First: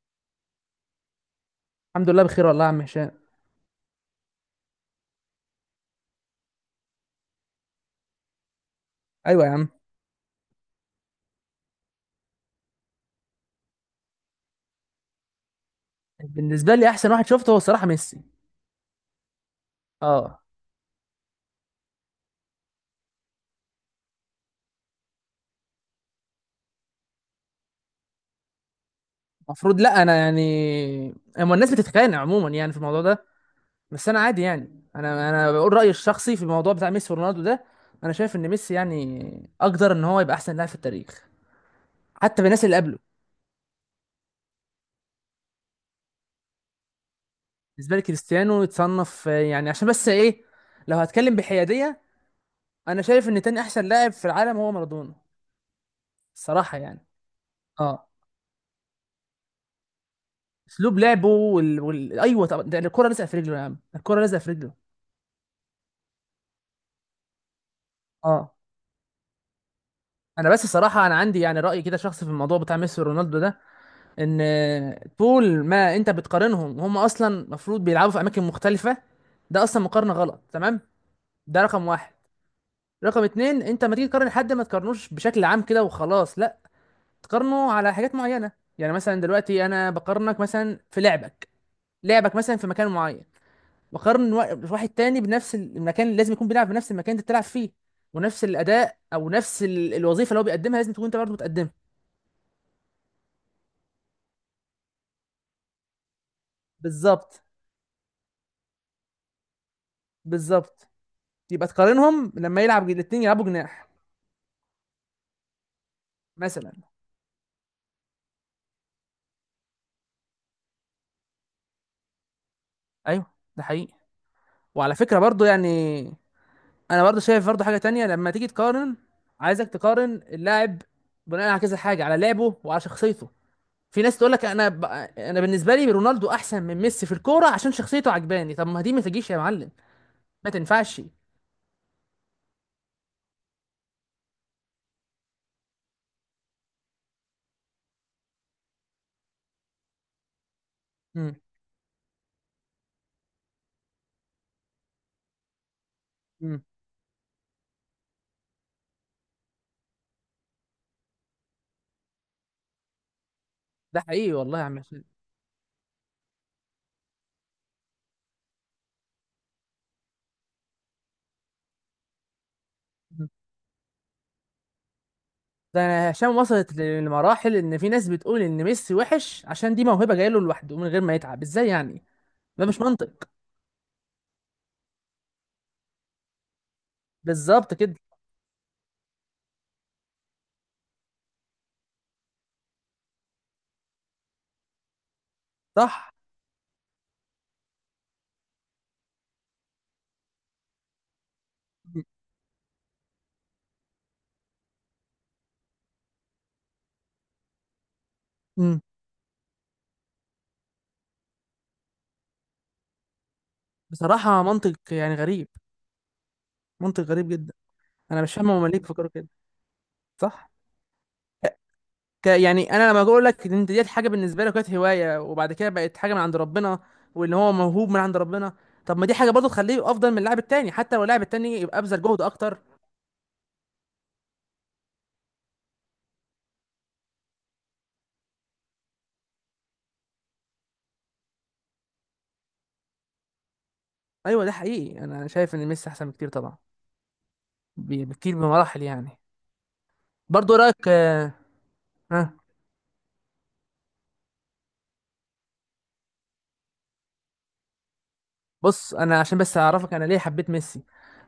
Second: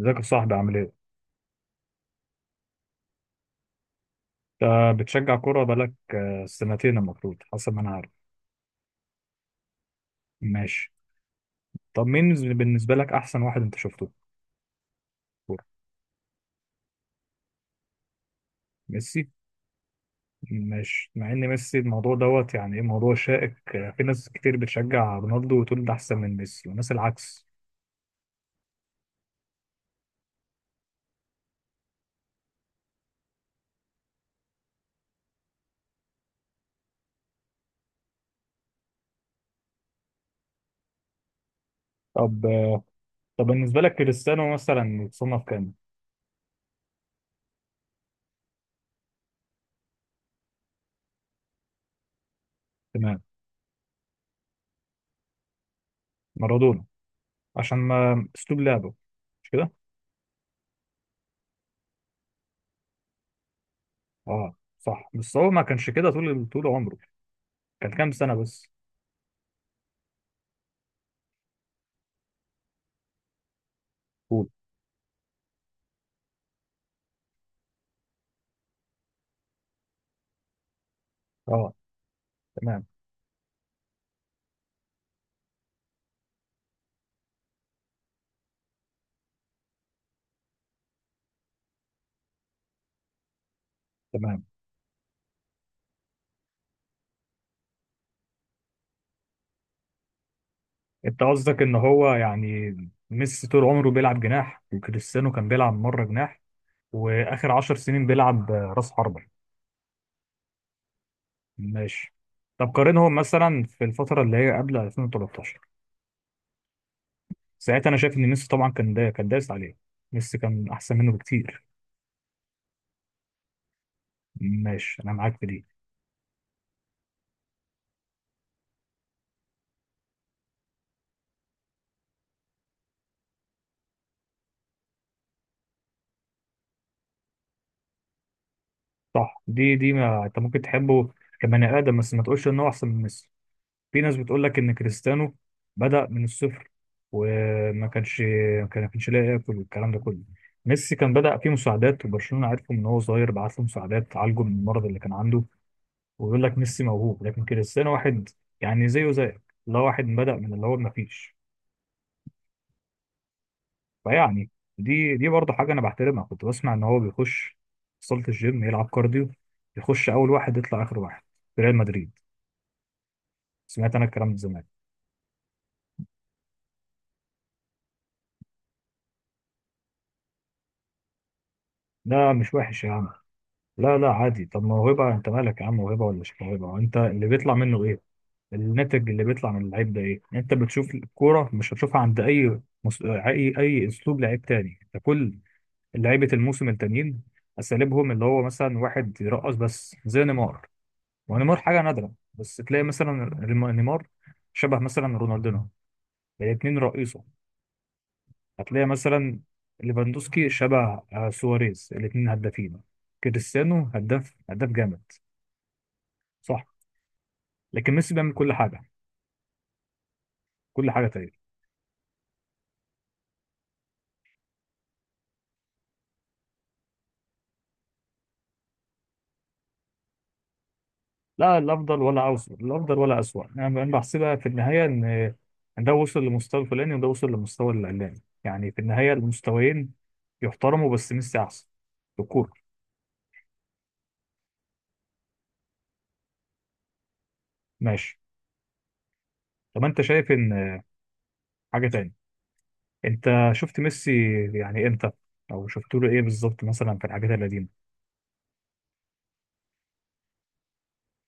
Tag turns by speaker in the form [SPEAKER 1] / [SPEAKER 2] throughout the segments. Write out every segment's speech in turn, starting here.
[SPEAKER 1] ازيك يا صاحبي عامل ايه؟
[SPEAKER 2] الحمد لله بخير والله يا عم هشام.
[SPEAKER 1] انت بتشجع كورة بقالك سنتين المفروض حسب ما انا عارف.
[SPEAKER 2] ايوه يا عم.
[SPEAKER 1] ماشي. طب مين بالنسبة لك أحسن واحد أنت شفته في الكورة؟
[SPEAKER 2] بالنسبه لي احسن واحد شفته هو الصراحه ميسي.
[SPEAKER 1] ميسي؟
[SPEAKER 2] اه.
[SPEAKER 1] ماشي، مع إن ميسي الموضوع دوت يعني إيه موضوع شائك، في ناس كتير بتشجع رونالدو وتقول ده أحسن من ميسي وناس العكس.
[SPEAKER 2] المفروض، لا انا يعني، اما الناس بتتخانق عموما يعني في الموضوع ده. بس انا عادي يعني، انا بقول رايي الشخصي في الموضوع بتاع ميسي ورونالدو ده. انا شايف ان ميسي يعني اقدر ان هو يبقى احسن لاعب في التاريخ، حتى
[SPEAKER 1] طب.
[SPEAKER 2] بالناس اللي قبله.
[SPEAKER 1] طب بالنسبة لك كريستيانو مثلا يتصنف كام؟
[SPEAKER 2] بالنسبه لي كريستيانو يتصنف يعني عشان بس ايه، لو هتكلم بحياديه، انا
[SPEAKER 1] تمام.
[SPEAKER 2] شايف ان تاني احسن لاعب في العالم هو مارادونا. الصراحه
[SPEAKER 1] مارادونا.
[SPEAKER 2] يعني.
[SPEAKER 1] عشان
[SPEAKER 2] اه.
[SPEAKER 1] ما أسلوب لعبه. مش كده؟
[SPEAKER 2] اسلوب لعبه ايوه، طب ده الكره لازقه في رجله يا عم، الكره لازقه في
[SPEAKER 1] أه،
[SPEAKER 2] رجله.
[SPEAKER 1] صح، بس هو ما كانش كده طول عمره. كان كام سنة
[SPEAKER 2] اه.
[SPEAKER 1] بس؟
[SPEAKER 2] انا بس صراحه، انا عندي يعني راي كده شخصي في الموضوع بتاع ميسي ورونالدو ده، ان
[SPEAKER 1] قول.
[SPEAKER 2] طول ما انت بتقارنهم وهم اصلا المفروض بيلعبوا في اماكن مختلفه، ده اصلا مقارنه غلط، تمام؟ ده
[SPEAKER 1] أه.
[SPEAKER 2] رقم واحد.
[SPEAKER 1] تمام.
[SPEAKER 2] رقم اتنين، انت ما تيجي تقارن حد ما تقارنوش بشكل عام كده وخلاص، لا، تقارنه على حاجات معينه. يعني مثلا دلوقتي انا بقارنك مثلا في لعبك، لعبك مثلا في مكان معين، بقارن
[SPEAKER 1] تمام.
[SPEAKER 2] واحد تاني بنفس المكان، لازم يكون بيلعب بنفس المكان اللي انت بتلعب فيه. ونفس الاداء او نفس الوظيفه اللي هو بيقدمها لازم تكون انت
[SPEAKER 1] انت
[SPEAKER 2] برضه
[SPEAKER 1] قصدك
[SPEAKER 2] بتقدمها.
[SPEAKER 1] ان هو يعني ميسي طول عمره بيلعب جناح وكريستيانو كان بيلعب مره جناح
[SPEAKER 2] بالظبط.
[SPEAKER 1] واخر 10 سنين بيلعب راس حربة.
[SPEAKER 2] بالظبط. يبقى
[SPEAKER 1] ماشي.
[SPEAKER 2] تقارنهم لما
[SPEAKER 1] طب
[SPEAKER 2] يلعب
[SPEAKER 1] قارنهم
[SPEAKER 2] الاثنين، يلعبوا
[SPEAKER 1] مثلا في
[SPEAKER 2] جناح.
[SPEAKER 1] الفتره اللي هي قبل 2013.
[SPEAKER 2] مثلا.
[SPEAKER 1] ساعتها انا شايف ان ميسي طبعا كان دا كان دايس عليه. ميسي كان احسن منه بكتير.
[SPEAKER 2] ايوه ده حقيقي. وعلى
[SPEAKER 1] ماشي، انا
[SPEAKER 2] فكره
[SPEAKER 1] معاك
[SPEAKER 2] برضه
[SPEAKER 1] في دي.
[SPEAKER 2] يعني انا برضه شايف برضه حاجه تانية لما تيجي تقارن، عايزك تقارن اللاعب بناء على كذا حاجه، على لعبه وعلى شخصيته. في ناس تقول لك انا بالنسبه لي رونالدو احسن من ميسي في الكوره عشان شخصيته عجباني. طب ما دي ما تجيش يا
[SPEAKER 1] صح،
[SPEAKER 2] معلم،
[SPEAKER 1] دي ما انت
[SPEAKER 2] ما
[SPEAKER 1] ممكن
[SPEAKER 2] تنفعش.
[SPEAKER 1] تحبه كبني ادم، بس ما تقولش ان هو احسن من ميسي. في ناس بتقول لك ان كريستيانو بدأ من الصفر وما كانش ما كانش لاقي ياكل والكلام ده كله. ميسي كان بدأ فيه مساعدات، وبرشلونة عرفه من هو صغير بعت له مساعدات تعالجه من المرض اللي كان عنده. ويقول لك
[SPEAKER 2] مم.
[SPEAKER 1] ميسي موهوب لكن كريستيانو واحد يعني زيه زيك، اللي هو واحد بدأ من اللي هو ما فيش.
[SPEAKER 2] ده حقيقي
[SPEAKER 1] فيعني
[SPEAKER 2] والله يا عم هشام.
[SPEAKER 1] دي برضه حاجة انا بحترمها. كنت بسمع ان هو بيخش صالة الجيم يلعب كارديو، يخش اول واحد يطلع اخر واحد في ريال مدريد.
[SPEAKER 2] مم.
[SPEAKER 1] سمعت انا الكلام ده زمان.
[SPEAKER 2] ده، هشام، وصلت لمراحل ان في ناس بتقول ان ميسي وحش عشان دي موهبه جايله لوحده من غير ما يتعب، ازاي يعني؟
[SPEAKER 1] ده مش
[SPEAKER 2] ده مش
[SPEAKER 1] وحش يا عم.
[SPEAKER 2] منطق.
[SPEAKER 1] لا لا، عادي. طب موهبة، انت مالك يا عم، موهبة ولا مش موهبة، وانت اللي بيطلع
[SPEAKER 2] بالظبط
[SPEAKER 1] منه
[SPEAKER 2] كده.
[SPEAKER 1] ايه، الناتج اللي بيطلع من اللعيب ده ايه يعني. انت بتشوف الكورة مش هتشوفها عند اي مس... اي اي اسلوب لعيب تاني. انت كل
[SPEAKER 2] صح.
[SPEAKER 1] لعيبة الموسم التانيين اساليبهم، اللي هو مثلا واحد يرقص بس زي نيمار، ونيمار حاجة
[SPEAKER 2] مم.
[SPEAKER 1] نادرة. بس تلاقي مثلا نيمار شبه مثلا رونالدينو، الاتنين رئيسه.
[SPEAKER 2] مم.
[SPEAKER 1] هتلاقي مثلا ليفاندوسكي شبه، سواريز، الاتنين هدافين. كريستيانو هداف،
[SPEAKER 2] بصراحه
[SPEAKER 1] هداف
[SPEAKER 2] منطق
[SPEAKER 1] جامد.
[SPEAKER 2] يعني غريب،
[SPEAKER 1] صح.
[SPEAKER 2] منطق غريب جدا.
[SPEAKER 1] لكن ميسي
[SPEAKER 2] انا
[SPEAKER 1] بيعمل
[SPEAKER 2] مش فاهم
[SPEAKER 1] كل
[SPEAKER 2] هما ليه
[SPEAKER 1] حاجه،
[SPEAKER 2] بيفكروا كده. صح.
[SPEAKER 1] كل حاجه تقريبا.
[SPEAKER 2] يعني انا لما بقول لك ان انت ديت حاجه بالنسبه لك كانت هوايه وبعد كده بقت حاجه من عند ربنا، وان هو موهوب من عند ربنا، طب ما دي حاجه برضه تخليه افضل من اللاعب التاني، حتى لو اللاعب
[SPEAKER 1] لا
[SPEAKER 2] التاني يبقى
[SPEAKER 1] الافضل
[SPEAKER 2] ابذل جهد
[SPEAKER 1] ولا اوسط،
[SPEAKER 2] اكتر.
[SPEAKER 1] الافضل ولا اسوأ. انا أنا بحسبها في النهايه ان ده وصل لمستوى الفلاني وده وصل لمستوى العلاني، يعني في النهايه المستويين يحترموا، بس ميسي احسن في الكوره.
[SPEAKER 2] ايوه ده حقيقي، انا شايف ان ميسي احسن بكتير طبعا،
[SPEAKER 1] ماشي.
[SPEAKER 2] بكتير بمراحل يعني.
[SPEAKER 1] طب انت شايف ان
[SPEAKER 2] برضو إيه رايك
[SPEAKER 1] حاجه تاني؟
[SPEAKER 2] ها؟
[SPEAKER 1] انت شفت ميسي يعني امتى، او شفت له ايه بالظبط مثلا في الحاجات القديمه؟
[SPEAKER 2] بص، انا عشان بس اعرفك انا ليه حبيت ميسي،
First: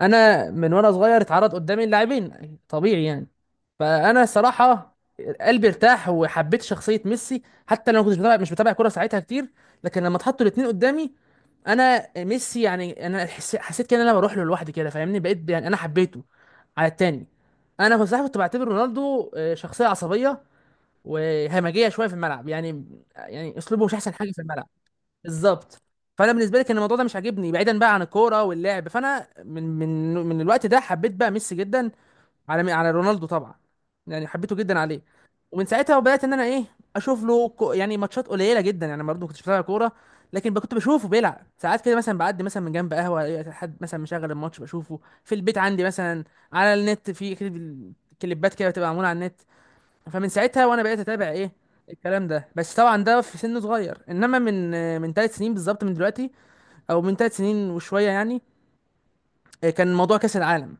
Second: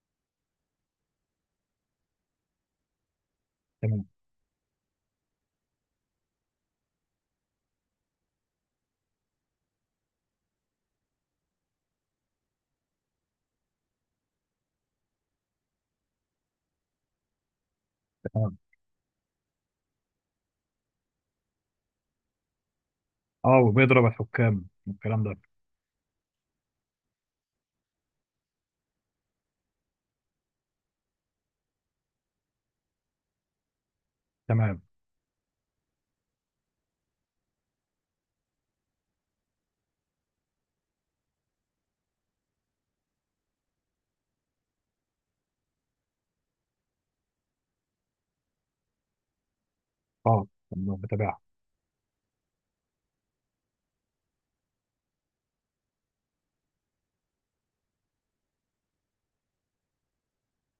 [SPEAKER 2] انا من وانا صغير اتعرض قدامي اللاعبين طبيعي يعني.
[SPEAKER 1] تمام.
[SPEAKER 2] فانا صراحه قلبي ارتاح وحبيت شخصيه ميسي، حتى لو ما كنتش بتابع مش بتابع كوره ساعتها كتير، لكن لما اتحطوا الاثنين قدامي، انا ميسي يعني انا حسيت كده ان انا بروح له لوحدي كده، فاهمني؟ بقيت يعني انا حبيته على التاني. انا كنت صراحه كنت
[SPEAKER 1] تمام.
[SPEAKER 2] بعتبر رونالدو شخصيه عصبيه وهمجيه شويه في الملعب يعني.
[SPEAKER 1] اه،
[SPEAKER 2] يعني اسلوبه مش
[SPEAKER 1] وبيضرب
[SPEAKER 2] احسن حاجه في
[SPEAKER 1] الحكام
[SPEAKER 2] الملعب.
[SPEAKER 1] والكلام ده.
[SPEAKER 2] بالظبط. فانا بالنسبه لي كان الموضوع ده مش عاجبني بعيدا بقى عن الكوره واللعب، فانا من الوقت ده حبيت بقى ميسي جدا، على رونالدو طبعا، يعني حبيته جدا
[SPEAKER 1] تمام.
[SPEAKER 2] عليه. ومن ساعتها وبدات ان انا ايه، اشوف له يعني ماتشات قليله جدا، يعني برضه ما كنتش بتابع كوره، لكن كنت بشوفه بيلعب ساعات كده، مثلا بعدي مثلا من جنب قهوه ألاقي حد مثلا مشغل الماتش، بشوفه في البيت عندي مثلا، على النت في كليبات كده بتبقى معموله على النت. فمن
[SPEAKER 1] اه
[SPEAKER 2] ساعتها وانا
[SPEAKER 1] تمام،
[SPEAKER 2] بقيت اتابع
[SPEAKER 1] بتابعها.
[SPEAKER 2] ايه الكلام ده، بس طبعا ده في سن صغير. انما من 3 سنين بالظبط من دلوقتي، او من 3 سنين وشويه يعني، كان موضوع كاس العالم.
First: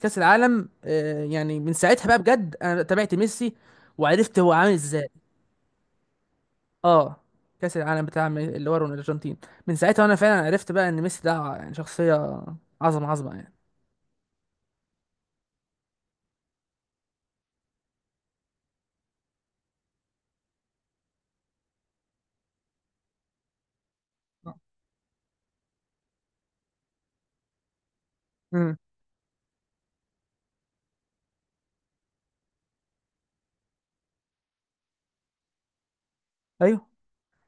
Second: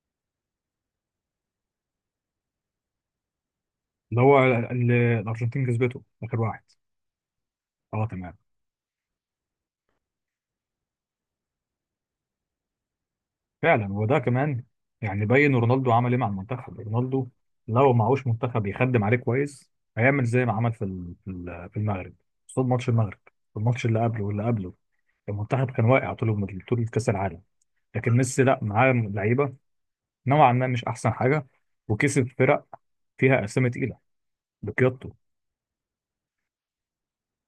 [SPEAKER 2] كاس العالم، يعني من ساعتها بقى بجد انا تابعت ميسي
[SPEAKER 1] اللي
[SPEAKER 2] وعرفت
[SPEAKER 1] هو
[SPEAKER 2] هو عامل ازاي.
[SPEAKER 1] الارجنتين كسبته اخر واحد.
[SPEAKER 2] اه. كاس العالم
[SPEAKER 1] اه
[SPEAKER 2] بتاع
[SPEAKER 1] تمام.
[SPEAKER 2] اللي هو الارجنتين. من ساعتها وانا فعلا عرفت بقى ان ميسي ده يعني شخصيه، عظمه عظمه يعني.
[SPEAKER 1] فعلا، وده كمان يعني، بين رونالدو عمل ايه مع المنتخب؟ رونالدو لو معهوش منتخب يخدم عليه كويس هيعمل زي ما عمل في في المغرب. قصاد ماتش المغرب، الماتش اللي قبله واللي قبله، المنتخب كان واقع طول كاس العالم. لكن ميسي لا،
[SPEAKER 2] امم.
[SPEAKER 1] معاه لعيبه نوعا ما مش احسن حاجه، وكسب فرق فيها اسامي تقيله بقيادته.
[SPEAKER 2] ايوه.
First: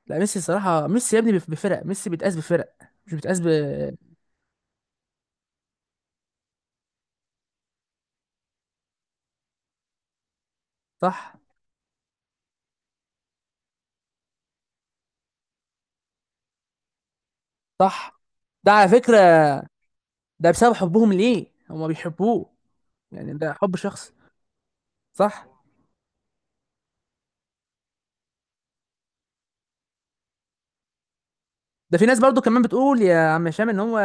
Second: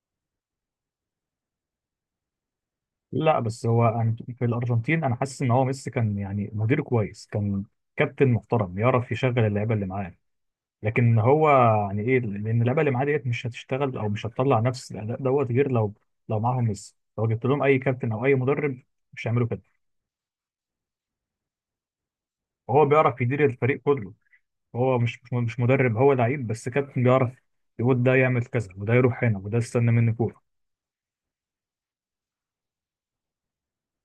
[SPEAKER 2] لا ميسي الصراحه، ميسي يا ابني بفرق، ميسي بيتقاس بفرق، مش
[SPEAKER 1] لا
[SPEAKER 2] بيتقاس
[SPEAKER 1] بس هو، في الارجنتين انا حاسس ان هو ميسي كان يعني مدير كويس، كان كابتن محترم يعرف يشغل اللعيبه اللي معاه. لكن
[SPEAKER 2] صح.
[SPEAKER 1] هو يعني ايه، لان اللعبه اللي معاه ديت مش هتشتغل او مش هتطلع نفس الاداء دوت غير لو، لو معاهم ميسي. لو جبت لهم اي كابتن
[SPEAKER 2] صح
[SPEAKER 1] او اي
[SPEAKER 2] ده
[SPEAKER 1] مدرب
[SPEAKER 2] على فكرة،
[SPEAKER 1] مش هيعملوا كده.
[SPEAKER 2] ده بسبب حبهم ليه، هما بيحبوه.
[SPEAKER 1] وهو بيعرف
[SPEAKER 2] يعني
[SPEAKER 1] يدير
[SPEAKER 2] ده حب
[SPEAKER 1] الفريق
[SPEAKER 2] شخص.
[SPEAKER 1] كله. هو مش مش
[SPEAKER 2] صح.
[SPEAKER 1] مش مدرب، هو لعيب بس كابتن بيعرف يقول ده يعمل كذا وده يروح هنا وده استنى مني كوره.
[SPEAKER 2] ده في ناس برضو كمان بتقول يا عم هشام ان هو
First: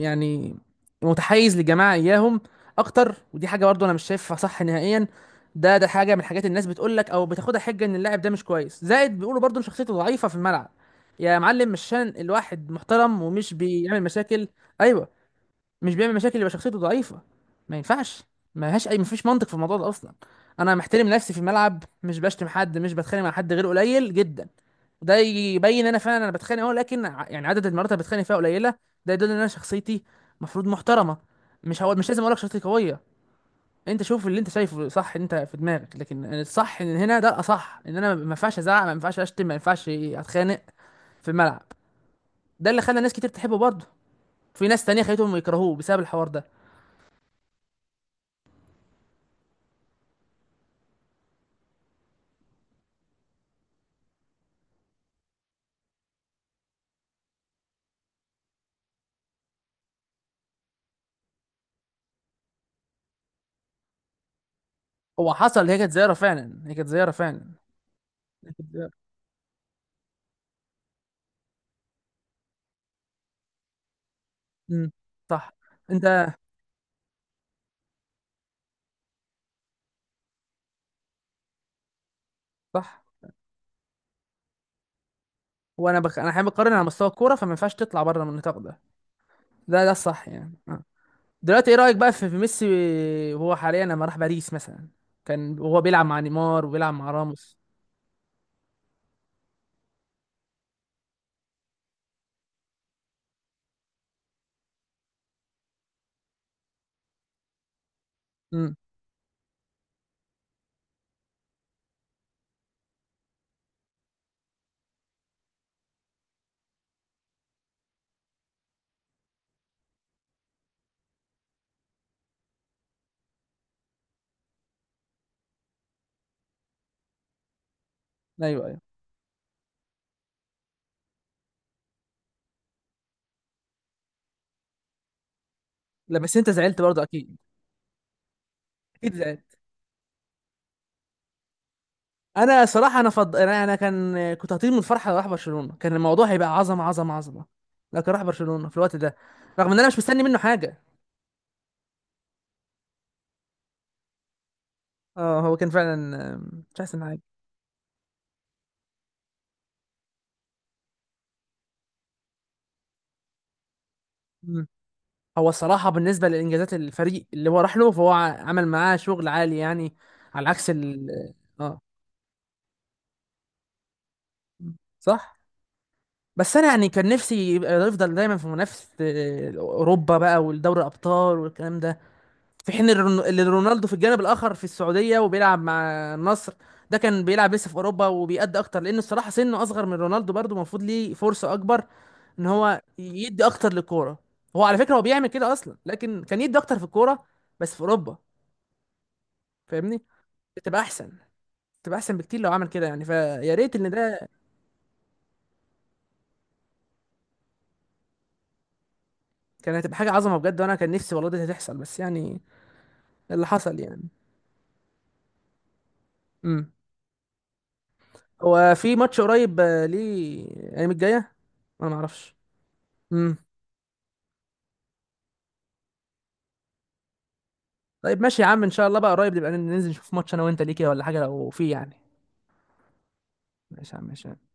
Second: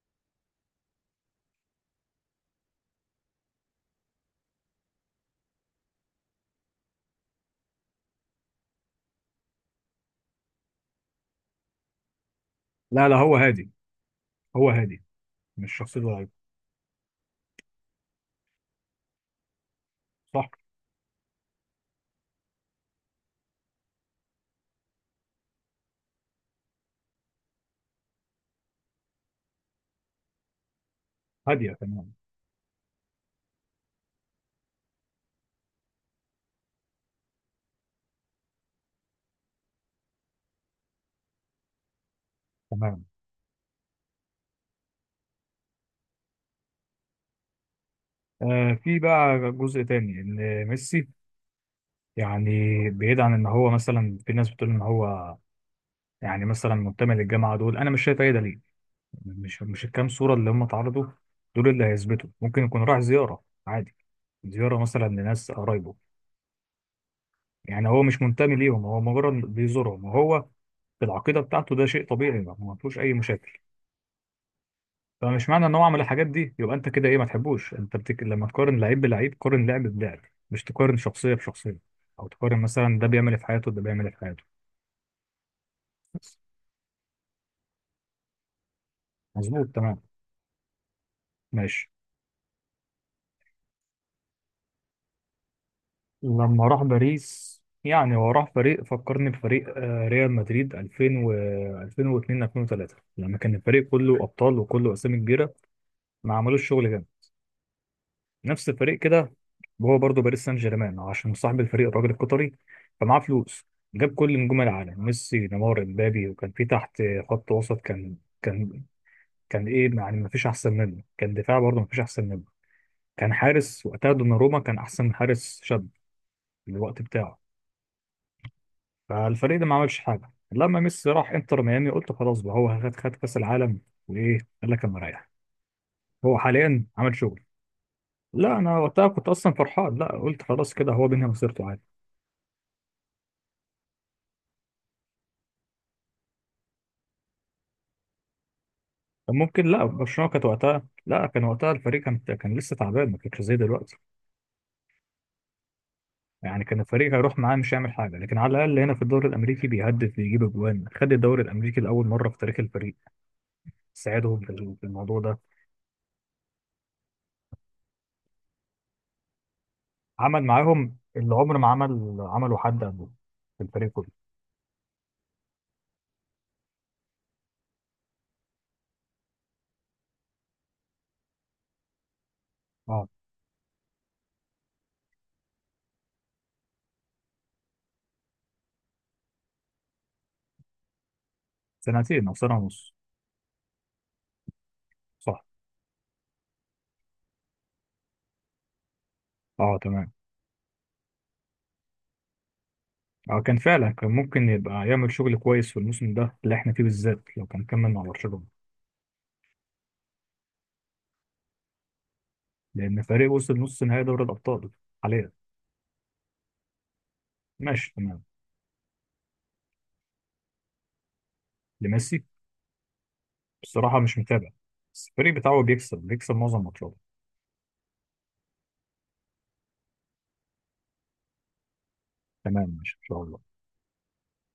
[SPEAKER 2] يعني متحيز للجماعه اياهم اكتر، ودي حاجه برضو انا مش شايفها صح نهائيا. ده حاجه من الحاجات الناس بتقول لك او بتاخدها حجه ان اللاعب ده مش كويس، زائد بيقولوا برضو ان شخصيته ضعيفه في الملعب. يا معلم مش عشان الواحد
[SPEAKER 1] لا لا،
[SPEAKER 2] محترم
[SPEAKER 1] هو
[SPEAKER 2] ومش
[SPEAKER 1] هادي.
[SPEAKER 2] بيعمل مشاكل.
[SPEAKER 1] هو هادي
[SPEAKER 2] ايوه.
[SPEAKER 1] مش
[SPEAKER 2] مش
[SPEAKER 1] شخصيه
[SPEAKER 2] بيعمل
[SPEAKER 1] لعيب.
[SPEAKER 2] مشاكل يبقى شخصيته ضعيفة؟ ما ينفعش. ما لهاش اي، مفيش منطق في الموضوع ده اصلا.
[SPEAKER 1] صح،
[SPEAKER 2] انا محترم نفسي في الملعب، مش بشتم حد، مش بتخانق مع حد غير قليل جدا، وده يبين انا فعلا انا بتخانق اهو، لكن يعني عدد المرات اللي بتخانق فيها قليلة، ده يدل ان انا شخصيتي مفروض محترمة.
[SPEAKER 1] هاديه
[SPEAKER 2] مش، هو مش
[SPEAKER 1] تمام.
[SPEAKER 2] لازم اقول لك شخصيتي قوية، انت شوف اللي انت شايفه صح انت في دماغك، لكن الصح ان هنا، ده الاصح ان انا ما ينفعش ازعق، ما ينفعش اشتم، ما ينفعش اتخانق في الملعب. ده اللي خلى
[SPEAKER 1] تمام.
[SPEAKER 2] ناس كتير تحبه برضه، في ناس تانية خليتهم يكرهوه بسبب الحوار ده.
[SPEAKER 1] في بقى جزء تاني، ان ميسي يعني، بعيد عن ان هو مثلا في ناس بتقول ان هو يعني مثلا منتمي للجامعه دول. انا مش شايف اي دليل. مش الكام صوره اللي هم اتعرضوا دول اللي هيثبتوا. ممكن يكون راح زياره عادي، زياره مثلا
[SPEAKER 2] هو
[SPEAKER 1] لناس
[SPEAKER 2] حصل، هي كانت
[SPEAKER 1] قرايبه.
[SPEAKER 2] زيارة فعلا، هي كانت زيارة فعلا،
[SPEAKER 1] يعني هو مش
[SPEAKER 2] هي
[SPEAKER 1] منتمي
[SPEAKER 2] كانت
[SPEAKER 1] ليهم،
[SPEAKER 2] زيارة.
[SPEAKER 1] هو مجرد بيزورهم، وهو في العقيده بتاعته ده شيء طبيعي ما فيهوش اي مشاكل.
[SPEAKER 2] امم.
[SPEAKER 1] فمش
[SPEAKER 2] صح.
[SPEAKER 1] معنى ان هو عمل الحاجات
[SPEAKER 2] انت.
[SPEAKER 1] دي يبقى انت كده ايه، ما تحبوش. انت لما تقارن لعيب بلعيب قارن لعب بلعب، مش تقارن شخصيه بشخصيه، او تقارن مثلا
[SPEAKER 2] صح،
[SPEAKER 1] ده بيعمل إيه في حياته وده بيعمل إيه في حياته.
[SPEAKER 2] وانا انا
[SPEAKER 1] بس.
[SPEAKER 2] حابب اقارن على مستوى الكورة، فما ينفعش تطلع بره من النطاق ده.
[SPEAKER 1] مظبوط
[SPEAKER 2] ده
[SPEAKER 1] تمام.
[SPEAKER 2] الصح يعني. دلوقتي ايه
[SPEAKER 1] ماشي.
[SPEAKER 2] رأيك بقى في في ميسي وهو حاليا لما راح باريس مثلا، كان وهو بيلعب مع نيمار
[SPEAKER 1] لما راح
[SPEAKER 2] وبيلعب مع راموس.
[SPEAKER 1] باريس، يعني هو راح فريق فكرني بفريق، ريال مدريد 2000 و 2002 2003 لما كان الفريق كله ابطال وكله اسامي كبيره ما عملوش شغل جامد، نفس
[SPEAKER 2] امم.
[SPEAKER 1] الفريق كده. هو برضه باريس سان جيرمان، عشان صاحب الفريق الراجل القطري فمعاه فلوس، جاب كل نجوم العالم: ميسي، نيمار، امبابي. وكان في تحت خط وسط، كان كان كان ايه يعني ما فيش احسن منه، كان دفاع برضه ما فيش احسن منه، كان حارس وقتها دوناروما كان احسن حارس شاب في الوقت بتاعه.
[SPEAKER 2] ايوه ايوه.
[SPEAKER 1] فالفريق ده ما عملش حاجه. لما ميسي راح انتر ميامي قلت خلاص بقى، هو خد كاس العالم وايه، قال لك انا رايح.
[SPEAKER 2] لا بس
[SPEAKER 1] هو
[SPEAKER 2] انت زعلت
[SPEAKER 1] حاليا
[SPEAKER 2] برضه
[SPEAKER 1] عمل
[SPEAKER 2] اكيد.
[SPEAKER 1] شغل. لا، انا وقتها
[SPEAKER 2] اكيد
[SPEAKER 1] كنت
[SPEAKER 2] زعلت.
[SPEAKER 1] اصلا فرحان، لا قلت خلاص كده هو بينهي مسيرته عادي.
[SPEAKER 2] انا صراحة انا أنا كان كنت هطير من الفرحة لو راح برشلونة، كان الموضوع هيبقى عظمة، عظمة، عظمة، لكن راح برشلونة في الوقت ده،
[SPEAKER 1] كان ممكن.
[SPEAKER 2] رغم ان
[SPEAKER 1] لا
[SPEAKER 2] انا مش مستني
[SPEAKER 1] برشلونه
[SPEAKER 2] منه
[SPEAKER 1] كانت
[SPEAKER 2] حاجة.
[SPEAKER 1] وقتها، لا كان وقتها الفريق كان، كان لسه تعبان ما كانش زي دلوقتي.
[SPEAKER 2] اه هو كان فعلا
[SPEAKER 1] يعني كان
[SPEAKER 2] مش احسن
[SPEAKER 1] الفريق
[SPEAKER 2] حاجه.
[SPEAKER 1] هيروح معاه مش هيعمل حاجه، لكن على الاقل هنا في الدوري الامريكي بيهدف بيجيب اجوان، خد الدوري الامريكي لاول مره في تاريخ الفريق. ساعدهم في
[SPEAKER 2] مم.
[SPEAKER 1] الموضوع ده.
[SPEAKER 2] هو الصراحه بالنسبه لانجازات الفريق اللي هو راح له، فهو عمل معاه شغل عالي يعني،
[SPEAKER 1] عمل
[SPEAKER 2] على عكس
[SPEAKER 1] معاهم اللي عمر ما
[SPEAKER 2] اه.
[SPEAKER 1] عمل عمله حد قبله في الفريق كله.
[SPEAKER 2] صح، بس انا يعني كان نفسي يبقى يفضل دايما في منافسه اوروبا بقى، والدوري الابطال والكلام ده، في حين
[SPEAKER 1] اه،
[SPEAKER 2] اللي رونالدو في الجانب الاخر في السعوديه وبيلعب مع النصر، ده كان بيلعب لسه في اوروبا وبيأدي اكتر، لان الصراحه سنه اصغر من رونالدو برضه، المفروض ليه فرصه اكبر
[SPEAKER 1] سنتين او
[SPEAKER 2] ان
[SPEAKER 1] سنه
[SPEAKER 2] هو
[SPEAKER 1] ونص.
[SPEAKER 2] يدي اكتر للكوره. هو على فكره هو بيعمل
[SPEAKER 1] صح.
[SPEAKER 2] كده اصلا، لكن كان يدي اكتر في الكوره، بس في اوروبا.
[SPEAKER 1] اه
[SPEAKER 2] فاهمني،
[SPEAKER 1] تمام.
[SPEAKER 2] بتبقى احسن، بتبقى احسن بكتير لو عمل كده يعني،
[SPEAKER 1] اه،
[SPEAKER 2] فيا
[SPEAKER 1] كان
[SPEAKER 2] ريت
[SPEAKER 1] فعلا
[SPEAKER 2] ان
[SPEAKER 1] كان
[SPEAKER 2] ده
[SPEAKER 1] ممكن يبقى يعمل شغل كويس في الموسم ده اللي احنا فيه بالذات لو كان كمل مع برشلونه.
[SPEAKER 2] كان، هتبقى حاجه عظمه بجد، وانا كان نفسي والله دي هتحصل، بس يعني
[SPEAKER 1] لان فريق
[SPEAKER 2] اللي
[SPEAKER 1] وصل
[SPEAKER 2] حصل
[SPEAKER 1] نص
[SPEAKER 2] يعني.
[SPEAKER 1] نهائي دوري الابطال حاليا.
[SPEAKER 2] امم.
[SPEAKER 1] ماشي تمام.
[SPEAKER 2] هو في ماتش قريب ليه الايام الجايه؟ انا ما
[SPEAKER 1] لميسي؟
[SPEAKER 2] اعرفش.
[SPEAKER 1] بصراحه مش متابع، بس الفريق بتاعه بيكسب، معظم ماتشاته.
[SPEAKER 2] طيب ماشي يا عم ان شاء الله، بقى قريب نبقى ننزل نشوف ماتش انا وانت، ليكي ولا حاجه لو في يعني.
[SPEAKER 1] تمام ماشي، ان شاء الله.
[SPEAKER 2] ماشي يا عم ماشي.